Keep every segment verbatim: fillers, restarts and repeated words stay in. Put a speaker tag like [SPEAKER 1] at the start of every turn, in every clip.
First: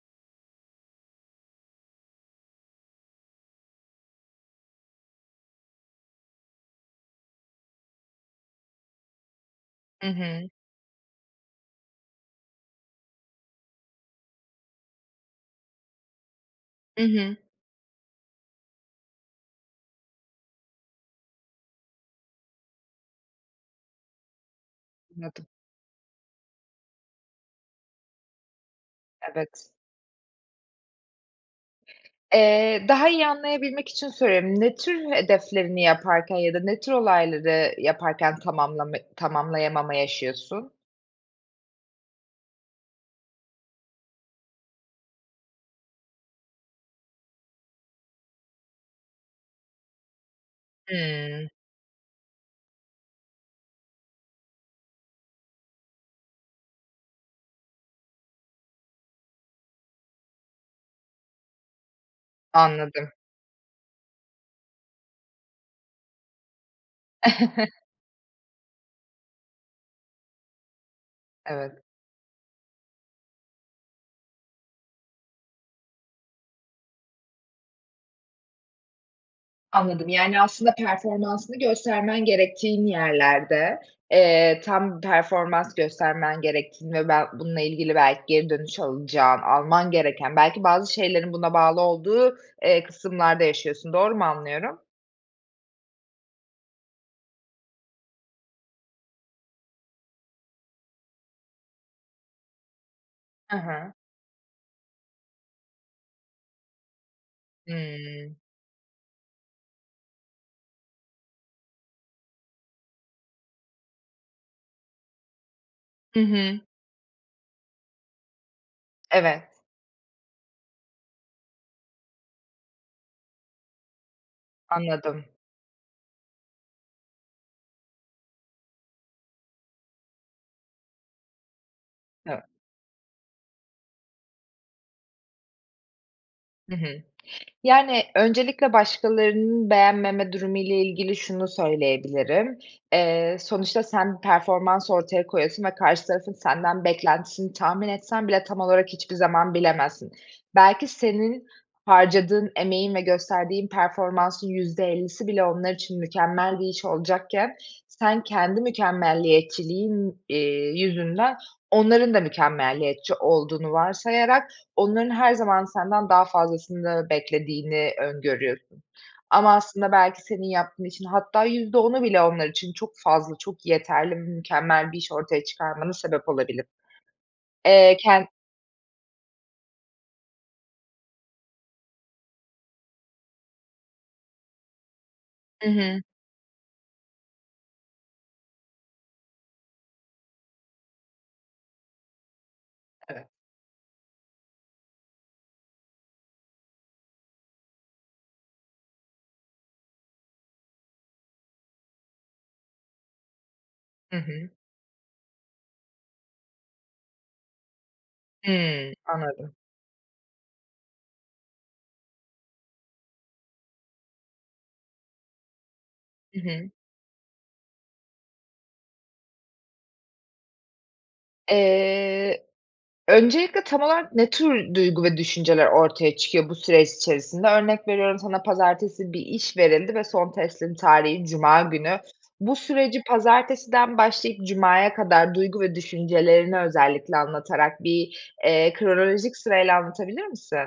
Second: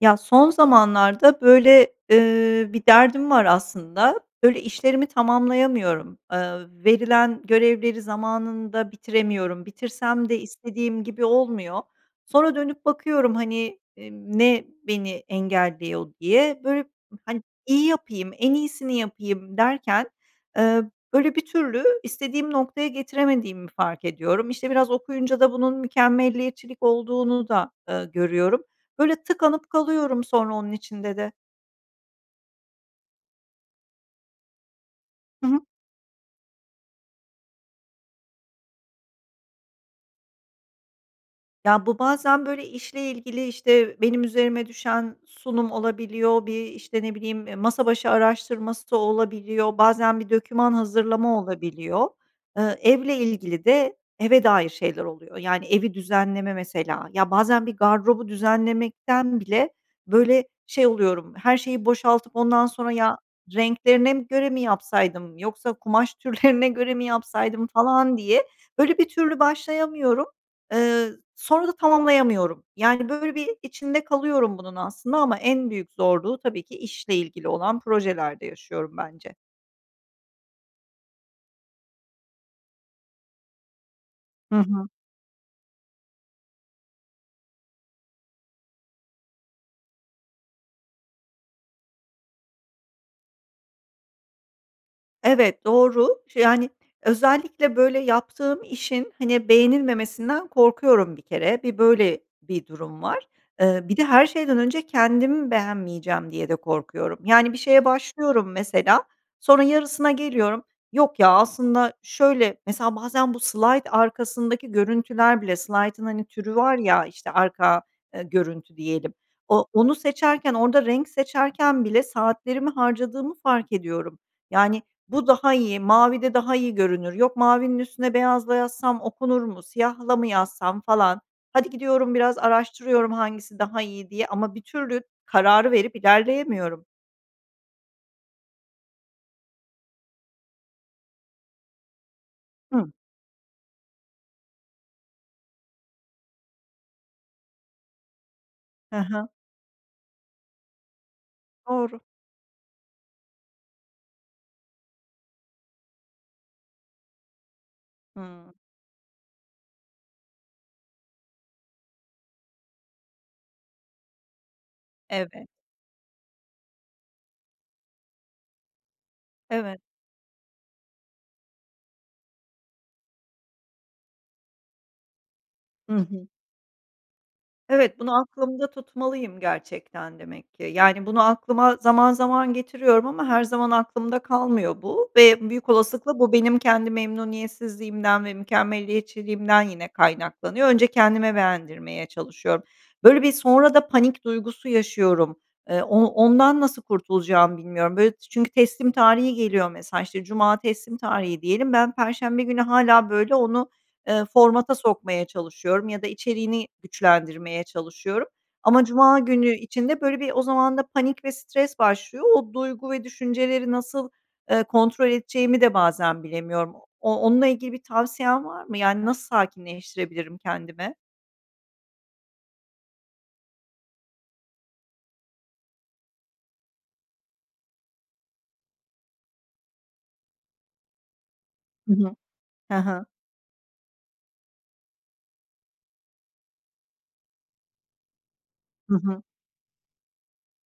[SPEAKER 1] Ya, son zamanlarda, böyle, ııı, bir derdim var, aslında. Böyle, işlerimi tamamlayamıyorum. Eee, verilen görevleri zamanında bitiremiyorum.
[SPEAKER 2] Hı
[SPEAKER 1] Bitirsem de
[SPEAKER 2] hı.
[SPEAKER 1] istediğim gibi olmuyor. Sonra dönüp bakıyorum, hani, emm, ne beni engelliyor, diye. Böyle,
[SPEAKER 2] Hı hı.
[SPEAKER 1] hani, iyi yapayım, en iyisini yapayım, derken, ııı, böyle, bir türlü istediğim noktaya getiremediğimi fark ediyorum. İşte, biraz okuyunca
[SPEAKER 2] Anladım.
[SPEAKER 1] da bunun mükemmeliyetçilik olduğunu da, ııı, görüyorum. Böyle,
[SPEAKER 2] Evet.
[SPEAKER 1] tıkanıp kalıyorum sonra onun içinde de.
[SPEAKER 2] Eee, daha iyi anlayabilmek için soruyorum. Ne tür
[SPEAKER 1] Hı hı.
[SPEAKER 2] hedeflerini yaparken ya da ne tür olayları yaparken tamamlama tamamlayamama yaşıyorsun?
[SPEAKER 1] Ya, bu bazen, böyle, işle ilgili, işte, benim üzerime düşen sunum olabiliyor. Bir, işte, ne bileyim, e, masa başı araştırması da olabiliyor, bazen bir doküman hazırlama
[SPEAKER 2] Hıı.
[SPEAKER 1] olabiliyor. Eee, evle ilgili de, eve dair şeyler oluyor, yani, evi düzenleme mesela. Ya, bazen bir gardırobu düzenlemekten bile, böyle, şey oluyorum, her şeyi boşaltıp ondan sonra,
[SPEAKER 2] Anladım.
[SPEAKER 1] "Ya, renklerine mi göre mi yapsaydım, yoksa kumaş türlerine göre mi yapsaydım?" falan, diye, böyle, bir türlü başlayamıyorum. Eee, sonra da
[SPEAKER 2] Evet.
[SPEAKER 1] tamamlayamıyorum. Yani, böyle, bir içinde kalıyorum bunun aslında ama en büyük zorluğu, tabii ki, işle ilgili olan projelerde yaşıyorum bence.
[SPEAKER 2] Anladım, yani, aslında performansını göstermen gerektiğin yerlerde.
[SPEAKER 1] Hı
[SPEAKER 2] Eee,
[SPEAKER 1] hı.
[SPEAKER 2] tam performans göstermen gerektiğini ve bel bununla ilgili, belki, geri dönüş alacağın, alman gereken, belki bazı şeylerin buna bağlı olduğu, eee, kısımlarda yaşıyorsun. Doğru mu anlıyorum?
[SPEAKER 1] Evet, doğru. Şe yani, özellikle, böyle, yaptığım işin, hani, beğenilmemesinden korkuyorum, bir kere. Bir böyle bir durum var.
[SPEAKER 2] Hı
[SPEAKER 1] Eee,
[SPEAKER 2] hı.
[SPEAKER 1] bir de, her şeyden önce kendim beğenmeyeceğim diye de korkuyorum. Yani, bir şeye
[SPEAKER 2] Hımm.
[SPEAKER 1] başlıyorum, mesela, sonra yarısına geliyorum. "Yok, ya, aslında şöyle" mesela, bazen bu slayt arkasındaki görüntüler bile, slaytın,
[SPEAKER 2] Hı
[SPEAKER 1] hani, türü
[SPEAKER 2] hı.
[SPEAKER 1] var ya, işte, arka, eee, görüntü diyelim,
[SPEAKER 2] Evet.
[SPEAKER 1] o onu seçerken orada renk seçerken bile saatlerimi harcadığımı fark ediyorum. Yani,
[SPEAKER 2] Anladım.
[SPEAKER 1] "Bu daha iyi, mavide daha iyi görünür. Yok, mavinin üstüne beyazla yazsam okunur mu? Siyahla mı yazsam?" falan. Hadi gidiyorum biraz
[SPEAKER 2] Evet.
[SPEAKER 1] araştırıyorum, hangisi daha iyi diye ama bir türlü kararı verip
[SPEAKER 2] Hı
[SPEAKER 1] ilerleyemiyorum.
[SPEAKER 2] hı. Yani, öncelikle başkalarının beğenmeme durumu ile ilgili şunu söyleyebilirim:
[SPEAKER 1] Hı.
[SPEAKER 2] Eee, sonuçta, sen performans ortaya koyuyorsun ve karşı tarafın senden beklentisini tahmin etsen bile tam olarak
[SPEAKER 1] Hı
[SPEAKER 2] hiçbir
[SPEAKER 1] hı.
[SPEAKER 2] zaman bilemezsin. Belki senin
[SPEAKER 1] Doğru.
[SPEAKER 2] harcadığın emeğin ve gösterdiğin performansın yüzde ellisi bile onlar için mükemmel bir iş olacakken sen
[SPEAKER 1] Hımm.
[SPEAKER 2] kendi mükemmeliyetçiliğin, eee, yüzünden onların da mükemmeliyetçi olduğunu varsayarak onların her
[SPEAKER 1] Evet.
[SPEAKER 2] zaman senden daha fazlasını beklediğini öngörüyorsun. Ama,
[SPEAKER 1] Evet.
[SPEAKER 2] aslında, belki senin yaptığın işin hatta yüzde onu bile onlar için çok fazla, çok yeterli, m mükemmel bir iş ortaya çıkarmana
[SPEAKER 1] Hı hı.
[SPEAKER 2] sebep olabilir. Eee,
[SPEAKER 1] Evet, bunu
[SPEAKER 2] ken
[SPEAKER 1] aklımda tutmalıyım gerçekten demek ki. Yani, bunu aklıma zaman zaman getiriyorum ama her zaman aklımda kalmıyor bu ve büyük
[SPEAKER 2] Hı hı.
[SPEAKER 1] olasılıkla bu benim kendi memnuniyetsizliğimden ve mükemmeliyetçiliğimden yine kaynaklanıyor. Önce kendime beğendirmeye çalışıyorum. Böyle
[SPEAKER 2] [unintelligible]
[SPEAKER 1] bir, sonra da panik duygusu yaşıyorum. Eee, o ondan nasıl kurtulacağımı bilmiyorum. Böyle, ç çünkü teslim tarihi geliyor mesela, işte, cuma teslim tarihi diyelim, ben perşembe günü hâlâ, böyle, onu,
[SPEAKER 2] Hı
[SPEAKER 1] eee,
[SPEAKER 2] hı.
[SPEAKER 1] formata sokmaya çalışıyorum ya da içeriğini güçlendirmeye çalışıyorum ama
[SPEAKER 2] Hımm,
[SPEAKER 1] cuma günü
[SPEAKER 2] anladım.
[SPEAKER 1] içinde, böyle bir, o zaman da panik ve stres başlıyor. O duygu ve düşünceleri nasıl, eee, kontrol edeceğimi de bazen
[SPEAKER 2] Hı hı.
[SPEAKER 1] bilemiyorum. O onunla ilgili bir tavsiyen var mı? Yani, nasıl sakinleştirebilirim kendimi?
[SPEAKER 2] Eee, öncelikle tam olarak ne tür duygu ve düşünceler ortaya çıkıyor bu süreç içerisinde? Örnek veriyorum, sana pazartesi bir iş verildi ve son teslim tarihi, cuma
[SPEAKER 1] Hı
[SPEAKER 2] günü.
[SPEAKER 1] hı.
[SPEAKER 2] Bu
[SPEAKER 1] He
[SPEAKER 2] süreci
[SPEAKER 1] he.
[SPEAKER 2] pazartesiden başlayıp cumaya kadar duygu ve düşüncelerini özellikle anlatarak bir, eee,
[SPEAKER 1] Hı hı.
[SPEAKER 2] kronolojik sırayla anlatabilir misin?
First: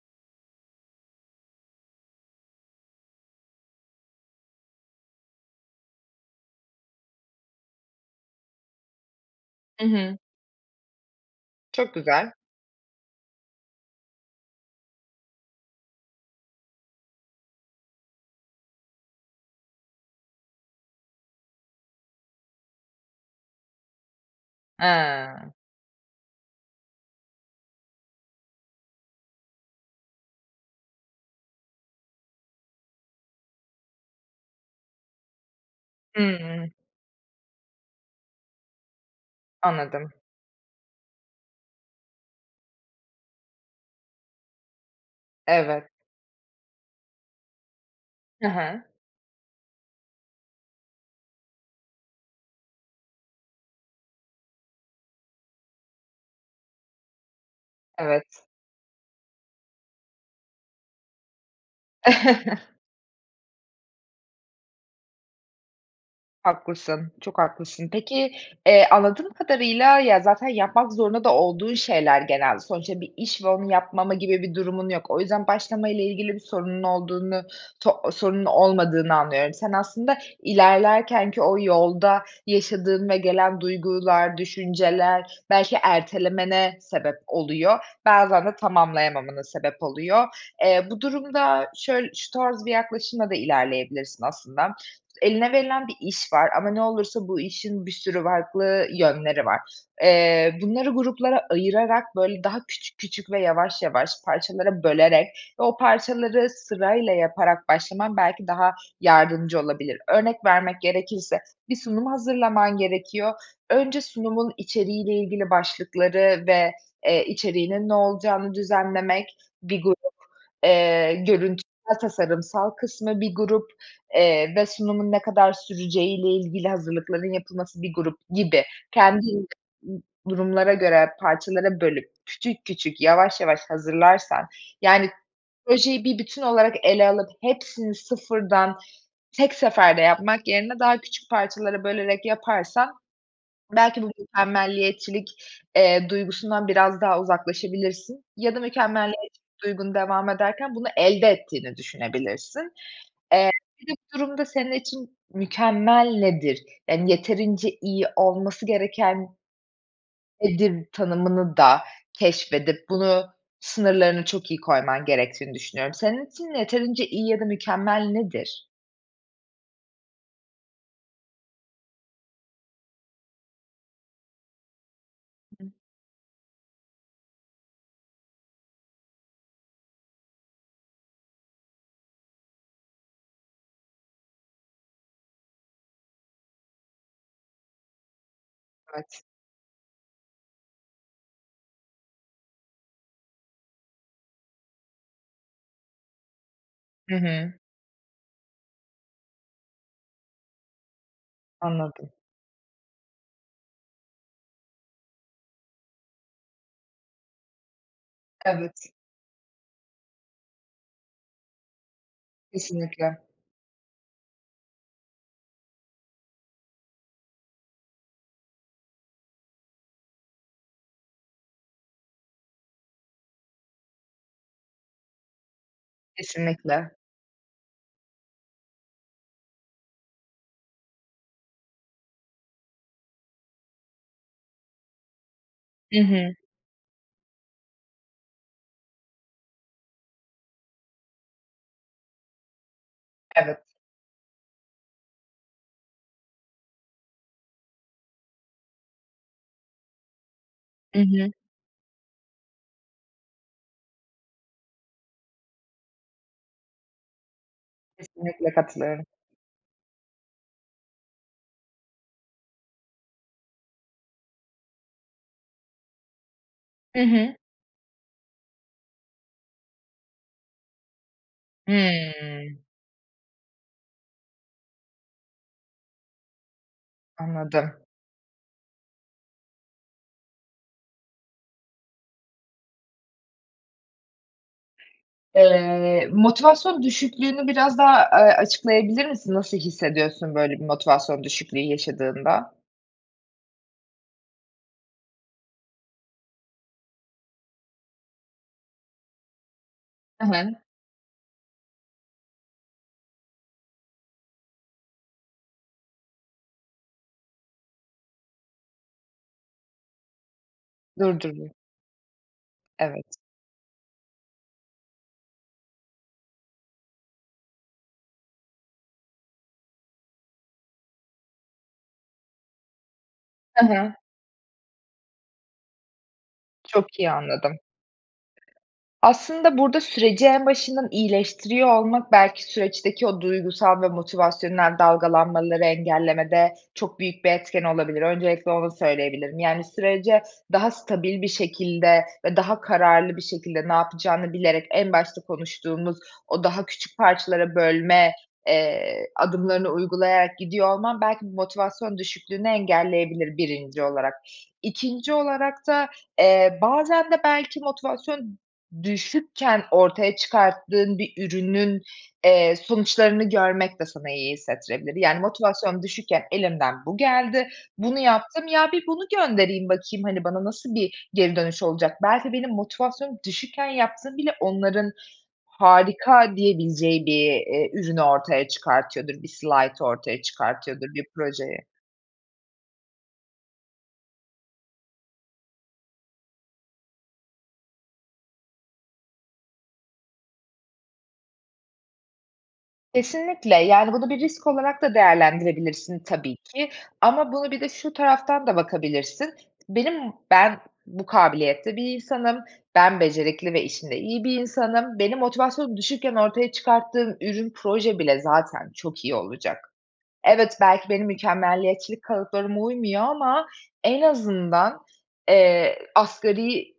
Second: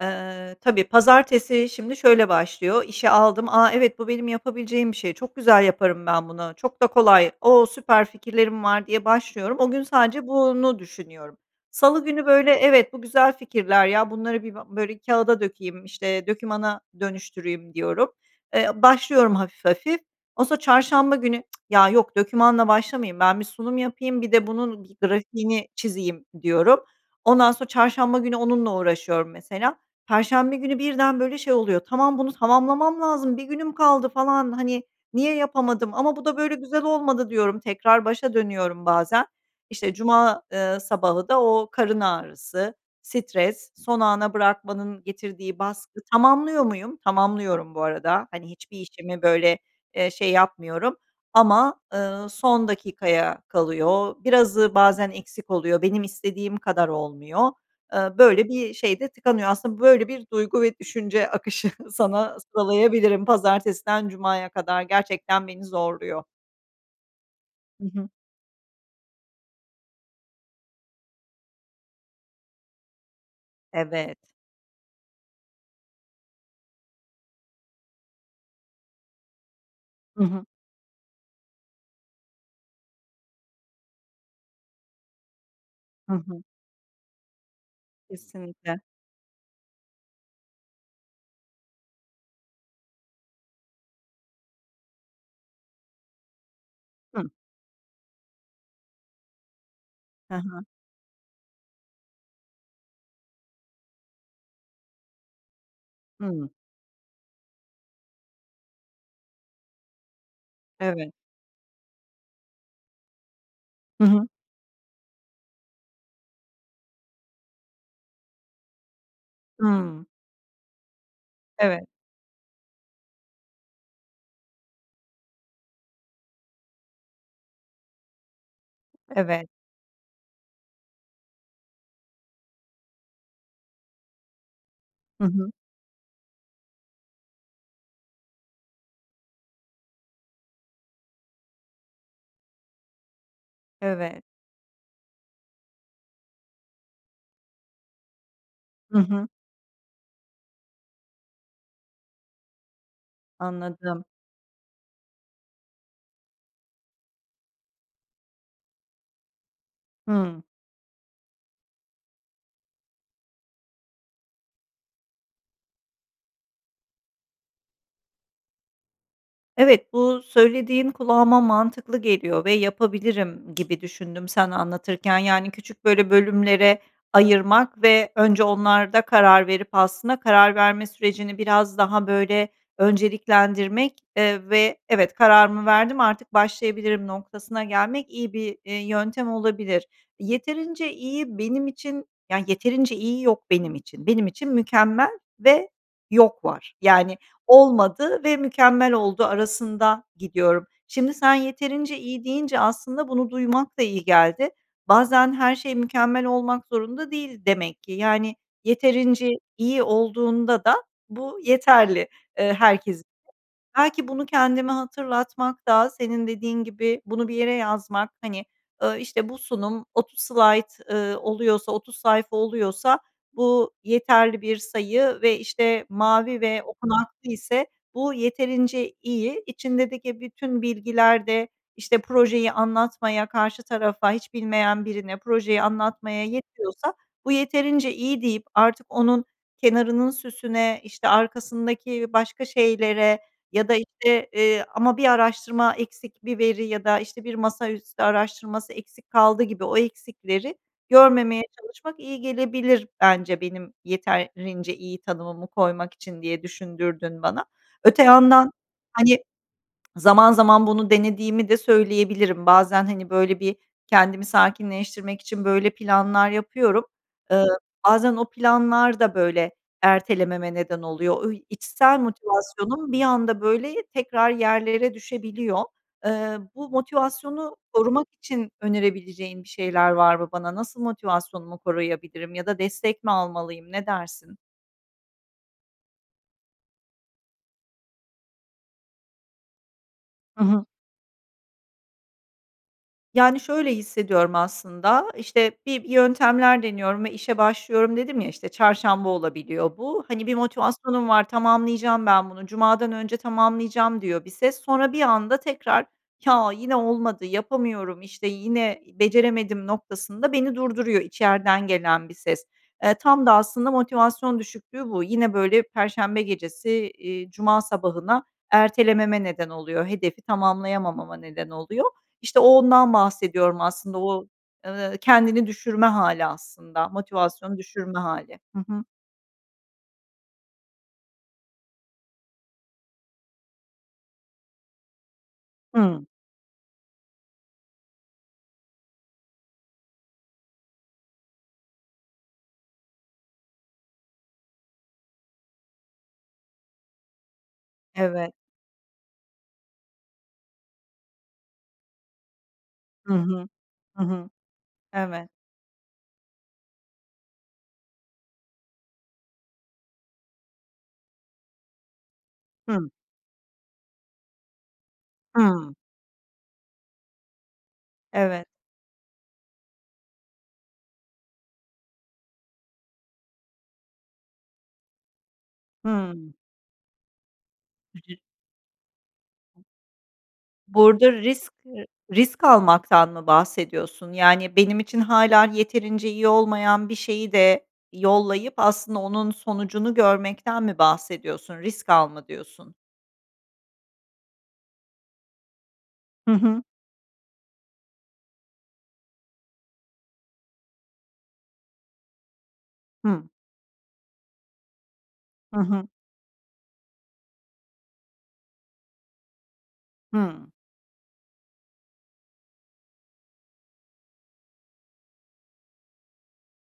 [SPEAKER 1] Eee, tabii. Pazartesi şimdi şöyle başlıyor: İşi aldım, "A, evet bu benim yapabileceğim bir şey, çok güzel yaparım ben bunu, çok da kolay. O, süper fikirlerim var." diye başlıyorum. O gün,
[SPEAKER 2] Hı hı.
[SPEAKER 1] sadece bunu düşünüyorum.
[SPEAKER 2] Çok
[SPEAKER 1] Salı günü,
[SPEAKER 2] güzel.
[SPEAKER 1] böyle, "Evet, bu güzel fikirler ya, bunları bir, be böyle, kâğıda dökeyim, işte, dokümana dönüştüreyim" diyorum. Eee, başlıyorum hafif hafif. Ondan sonra çarşamba günü, "Ya, yok dokümanla başlamayayım, ben bir sunum yapayım, bir de bunun g
[SPEAKER 2] A.
[SPEAKER 1] grafiğini çizeyim." diyorum. Ondan sonra çarşamba günü onunla uğraşıyorum, mesela. Perşembe günü, birden böyle şey oluyor, "Tamam, bunu tamamlamam lazım, bir günüm kaldı, falan, hani, niye yapamadım? Ama
[SPEAKER 2] Hı
[SPEAKER 1] bu da böyle
[SPEAKER 2] hı.
[SPEAKER 1] güzel olmadı." diyorum, tekrar başa dönüyorum bazen. İşte,
[SPEAKER 2] Anladım.
[SPEAKER 1] cuma, eee, sabahı da, o karın ağrısı, stres, son ana bırakmanın getirdiği
[SPEAKER 2] Evet.
[SPEAKER 1] baskı, tamamlıyor muyum? Tamamlıyorum, bu arada.
[SPEAKER 2] Hı
[SPEAKER 1] Hani, hiçbir
[SPEAKER 2] hı.
[SPEAKER 1] işimi, böyle, eee, şey, yapmıyorum ama, ııı, son dakikaya kalıyor. Birazı bazen eksik oluyor, benim istediğim kadar olmuyor. Iıı, böyle
[SPEAKER 2] Evet.
[SPEAKER 1] bir şey de tıkanıyor. Aslında böyle bir duygu ve düşünce akışı sana sıralayabilirim, pazartesinden cumaya kadar gerçekten beni zorluyor.
[SPEAKER 2] Haklısın, çok
[SPEAKER 1] Hı
[SPEAKER 2] haklısın.
[SPEAKER 1] hı.
[SPEAKER 2] Peki, eee, anladığım kadarıyla, ya, zaten yapmak zorunda da olduğun şeyler genelde. Sonuçta bir iş ve onu yapmama
[SPEAKER 1] Evet
[SPEAKER 2] gibi bir durumun yok. O yüzden başlama ile ilgili bir sorunun olduğunu so sorunun olmadığını anlıyorum. Sen, aslında,
[SPEAKER 1] Hı hı.
[SPEAKER 2] ilerlerken ki o yolda yaşadığın ve gelen duygular, düşünceler belki
[SPEAKER 1] Hı hı.
[SPEAKER 2] ertelemene sebep oluyor. Bazen de
[SPEAKER 1] Kesinlikle.
[SPEAKER 2] tamamlayamamana sebep oluyor. Eee, bu durumda şöyl şu tarz bir yaklaşımla da ilerleyebilirsin aslında. Eline verilen bir iş var ama ne
[SPEAKER 1] Hı.
[SPEAKER 2] olursa bu işin bir sürü farklı yönleri var.
[SPEAKER 1] Hı
[SPEAKER 2] Eee,
[SPEAKER 1] hı.
[SPEAKER 2] bunları gruplara ayırarak, böyle, daha küçük küçük ve yavaş yavaş parçalara bölerek ve o
[SPEAKER 1] Hıı.
[SPEAKER 2] parçaları sırayla yaparak başlaman belki daha yardımcı olabilir. Örnek vermek
[SPEAKER 1] Evet.
[SPEAKER 2] gerekirse: Bir sunum hazırlaman gerekiyor. önce
[SPEAKER 1] Hı hı.
[SPEAKER 2] sunumun içeriğiyle ilgili başlıkları ve, eee, içeriğinin ne olacağını düzenlemek bir grup;
[SPEAKER 1] Hıı.
[SPEAKER 2] eee, görünt
[SPEAKER 1] Evet.
[SPEAKER 2] [unintelligible] tasarımsal kısmı, bir grup, eee, ve sunumun ne kadar süreceği ile ilgili hazırlıkların yapılması bir grup gibi.
[SPEAKER 1] Evet.
[SPEAKER 2] Kendin durumlara göre parçalara bölüp küçük küçük, yavaş yavaş hazırlarsan, yani,
[SPEAKER 1] Hı hı.
[SPEAKER 2] projeyi bir bütün olarak ele alıp hepsini sıfırdan tek seferde yapmak yerine daha küçük parçalara bölerek yaparsan belki bu
[SPEAKER 1] Evet.
[SPEAKER 2] mükemmelliyetçilik, eee, duygusundan biraz daha uzaklaşabilirsin. Ya da
[SPEAKER 1] Hı hı.
[SPEAKER 2] mükemmeliyetçilik duygun devam ederken bunu, elde ettiğini düşünebilirsin. Eee, bir de
[SPEAKER 1] Anladım.
[SPEAKER 2] bu durumda, senin için mükemmel nedir? Yani, "Yeterince iyi olması gereken
[SPEAKER 1] Hıı.
[SPEAKER 2] nedir?" tanımını da keşfedip bunu sınırlarını çok iyi koyman gerektiğini düşünüyorum. Senin için yeterince iyi ya da mükemmel nedir?
[SPEAKER 1] Evet, bu söylediğin kulağıma mantıklı geliyor ve yapabilirim gibi düşündüm sen anlatırken. Yani
[SPEAKER 2] [unintelligible]
[SPEAKER 1] küçük, böyle, bölümlere ayırmak ve önce onlarda karar verip aslında karar verme sürecini biraz daha, böyle, önceliklendirmek, eee, ve "Evet, kararımı verdim. Artık başlayabilirim." noktasına gelmek iyi bir, eee,
[SPEAKER 2] Evet.
[SPEAKER 1] yöntem olabilir. Yeterince iyi benim için, yani, yeterince iyi yok benim için. Benim için "mükemmel" ve "yok" var.
[SPEAKER 2] Hı
[SPEAKER 1] Yani,
[SPEAKER 2] hı.
[SPEAKER 1] olmadı ve mükemmel oldu arasında gidiyorum. Şimdi, sen "yeterince
[SPEAKER 2] Anladım.
[SPEAKER 1] iyi" deyince aslında bunu duymak da iyi geldi. Bazen her şey mükemmel olmak zorunda değil demek ki. Yani,
[SPEAKER 2] Evet.
[SPEAKER 1] yeterince iyi olduğunda da bu yeterli, eee, herkes. [unintelligible]
[SPEAKER 2] Kesinlikle.
[SPEAKER 1] Belki bunu kendime hatırlatmak da senin dediğin gibi bunu bir yere yazmak, hani, ııı, işte, bu sunum otuz slayt, eee, oluyorsa, otuz sayfa oluyorsa bu yeterli bir sayı ve, işte, mavi ve
[SPEAKER 2] Kesinlikle.
[SPEAKER 1] okunaklı ise bu yeterince iyi. içindedeki bütün bilgiler de, işte, projeyi anlatmaya, karşı tarafa, hiç bilmeyen birine projeyi
[SPEAKER 2] Hı
[SPEAKER 1] anlatmaya
[SPEAKER 2] hı.
[SPEAKER 1] yetiyorsa, bu yeterince iyi deyip artık onun kenarının süsüne, işte, arkasındaki başka şeylere
[SPEAKER 2] Evet.
[SPEAKER 1] ya da, işte, eee, ama bir araştırma eksik bir veri ya da, işte, bir masaüstü araştırması eksik kaldı gibi o eksikleri
[SPEAKER 2] Hı hı.
[SPEAKER 1] görmemeye çalışmak iyi gelebilir bence benim yetarrince iyi tanımımı koymak için diye düşündürdün bana. Öte yandan,
[SPEAKER 2] Kesinlikle, katılıyorum.
[SPEAKER 1] hani, zaman zaman bunu denediğimi de söyleyebilirim. Bazen, hani, böyle bir, kendimi sakinleştirmek için böyle planlar yapıyorum.
[SPEAKER 2] Hı hı.
[SPEAKER 1] Iıı, bazen o planlar da, böyle, ertelememe neden oluyor. Oy içsel
[SPEAKER 2] Hımm.
[SPEAKER 1] motivasyonum bir anda, böyle, tekrar yerlere düşebiliyor. Eee, bu motivasyonu
[SPEAKER 2] Anladım.
[SPEAKER 1] korumak için önerebileceğin bir şeyler var mı bana? Nasıl motivasyonumu koruyabilirim ya da destek mi almalıyım, ne dersin?
[SPEAKER 2] Eee, motivasyon düşüklüğünü biraz daha, aaa, açıklayabilir misin? Nasıl hissediyorsun
[SPEAKER 1] Hı
[SPEAKER 2] böyle
[SPEAKER 1] hı.
[SPEAKER 2] bir motivasyon düşüklüğü yaşadığında?
[SPEAKER 1] Yani, şöyle hissediyorum aslında, işte, bir yöntemler deniyorum ve işe başlıyorum, dedim ya. İşte, çarşamba olabiliyor bu, hani,
[SPEAKER 2] Hı
[SPEAKER 1] bir
[SPEAKER 2] hı.
[SPEAKER 1] motivasyonum var, "Tamamlayacağım ben bunu, cumadan önce tamamlayacağım." diyor bir ses. Sonra bir anda tekrar, "Ya, yine olmadı. Yapamıyorum, işte, yine beceremedim." noktasında beni durduruyor
[SPEAKER 2] Durduruy
[SPEAKER 1] içeriden gelen bir ses. Eee,
[SPEAKER 2] Evet.
[SPEAKER 1] tam da aslında motivasyon düşüklüğü bu. Yine, böyle, perşembe gecesi, eee, cuma sabahına ertelememe neden oluyor, hedefi tamamlayamama neden oluyor. İşte, o ondan bahsediyorum
[SPEAKER 2] Hı hı.
[SPEAKER 1] aslında o, eee, kendini düşürme hâli, aslında
[SPEAKER 2] Çok iyi
[SPEAKER 1] motivasyonu
[SPEAKER 2] anladım.
[SPEAKER 1] düşürme hâli. Hı hı.
[SPEAKER 2] Aslında burada süreci en başından iyileştiriyor olmak, belki, süreçteki o duygusal ve motivasyonel dalgalanmaları
[SPEAKER 1] Hıı.
[SPEAKER 2] engellemede çok büyük bir etken olabilir. Öncelikle onu söyleyebilirim. Yani, sürece daha stabil bir şekilde ve daha kararlı bir şekilde ne yapacağını bilerek, en başta konuştuğumuz o daha küçük parçalara bölme,
[SPEAKER 1] Evet.
[SPEAKER 2] eee, adımlarını uygulayarak gidiyor olman belki motivasyon düşüklüğünü
[SPEAKER 1] Hı
[SPEAKER 2] engelleyebilir
[SPEAKER 1] hı,
[SPEAKER 2] birinci
[SPEAKER 1] hı
[SPEAKER 2] olarak.
[SPEAKER 1] hı.
[SPEAKER 2] İkinci
[SPEAKER 1] Evet.
[SPEAKER 2] olarak da, eee, bazen de, belki, motivasyon düşükken ortaya çıkarttığın bir ürünün, eee,
[SPEAKER 1] Hı.
[SPEAKER 2] sonuçlarını görmek de sana iyi hissettirebilir. Yani,
[SPEAKER 1] Hımm.
[SPEAKER 2] "Motivasyon düşükken elimden bu geldi, bunu
[SPEAKER 1] Evet.
[SPEAKER 2] yaptım. Ya, bir bunu göndereyim, bakayım. Hani, bana nasıl bir geri dönüş olacak? Belki benim motivasyonum düşükken yaptığım bile onların
[SPEAKER 1] Hıı.
[SPEAKER 2] harika diyebileceği bir, eee, ürünü
[SPEAKER 1] [unintelligible]
[SPEAKER 2] ortaya çıkartıyordur, bir slaytı ortaya çıkartıyordur, bir
[SPEAKER 1] Burada risk
[SPEAKER 2] projeyi."
[SPEAKER 1] r risk almaktan mı bahsediyorsun? Yani, benim için hâlâ yeterince iyi olmayan bir şeyi de yollayıp, aslında, onun sonucunu görmekten mi bahsediyorsun, risk al mı diyorsun?
[SPEAKER 2] Kesinlikle, yani, bunu bir risk olarak da değerlendirebilirsin
[SPEAKER 1] Hı
[SPEAKER 2] tabii
[SPEAKER 1] hı.
[SPEAKER 2] ki ama bunu bir de şu taraftan da bakabilirsin: "Benim ben bu kabiliyette bir insanım, ben
[SPEAKER 1] Hı.
[SPEAKER 2] becerikli ve işinde iyi bir insanım. Benim
[SPEAKER 1] Hı
[SPEAKER 2] motivasyonum
[SPEAKER 1] hı.
[SPEAKER 2] düşükken ortaya çıkarttığım ürün, proje bile zaten çok iyi olacak.
[SPEAKER 1] Hıı.
[SPEAKER 2] Evet, belki, benim mükemmeliyetçilik kalıplarıma uymuyor ama en azından, eee, asgari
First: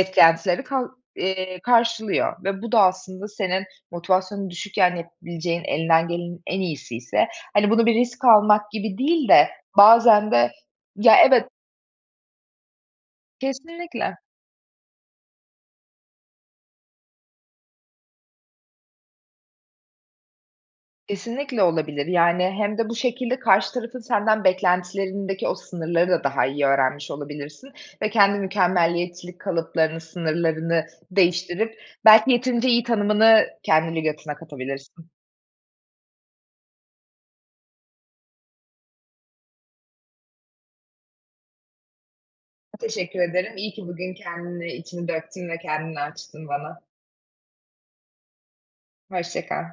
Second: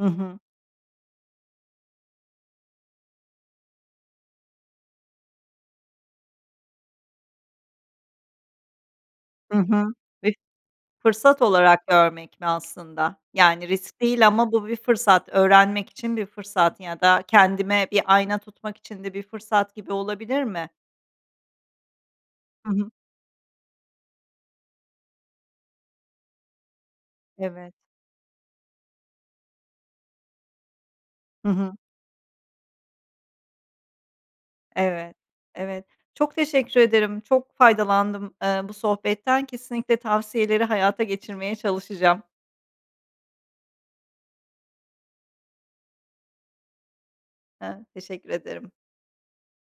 [SPEAKER 1] Hı hı.
[SPEAKER 2] kal eee, karşılıyor." Ve bu da aslında senin motivasyonun düşükken yapılabileceğin, elinden gelenin en iyisi ise, hani, bunu bir risk almak gibi değil de,
[SPEAKER 1] Hı hı.
[SPEAKER 2] bazen
[SPEAKER 1] [unintelligible]
[SPEAKER 2] de ya
[SPEAKER 1] fırsat
[SPEAKER 2] evet
[SPEAKER 1] olarak görmek mi aslında? Yani, risk
[SPEAKER 2] Kesinlikle.
[SPEAKER 1] değil ama bu bir fırsat, öğrenmek için bir fırsat ya da kendime bir ayna tutmak için de bir fırsat gibi olabilir mi?
[SPEAKER 2] Kesinlikle olabilir. Yani,
[SPEAKER 1] Hı
[SPEAKER 2] hem de
[SPEAKER 1] hı.
[SPEAKER 2] bu şekilde karşı tarafın senden beklentilerindeki o sınırları da daha iyi öğrenmiş olabilirsin
[SPEAKER 1] Evet.
[SPEAKER 2] ve kendi mükemmeliyetçilik kalıplarını, sınırlarını
[SPEAKER 1] Hı hı.
[SPEAKER 2] değiştirip belki yeterince iyi tanımını kendi lügatına katabilirsin.
[SPEAKER 1] Evet, evet. Çok teşekkür ederim. Çok faydalandım, eee, bu sohbetten. Kesinlikle tavsiyeleri hayata geçirmeye çalışacağım.
[SPEAKER 2] Teşekkür ederim. İyi ki bugün kendini, içini döktün ve kendini açtın bana.
[SPEAKER 1] Hı, teşekkür ederim.
[SPEAKER 2] Hoşça kal.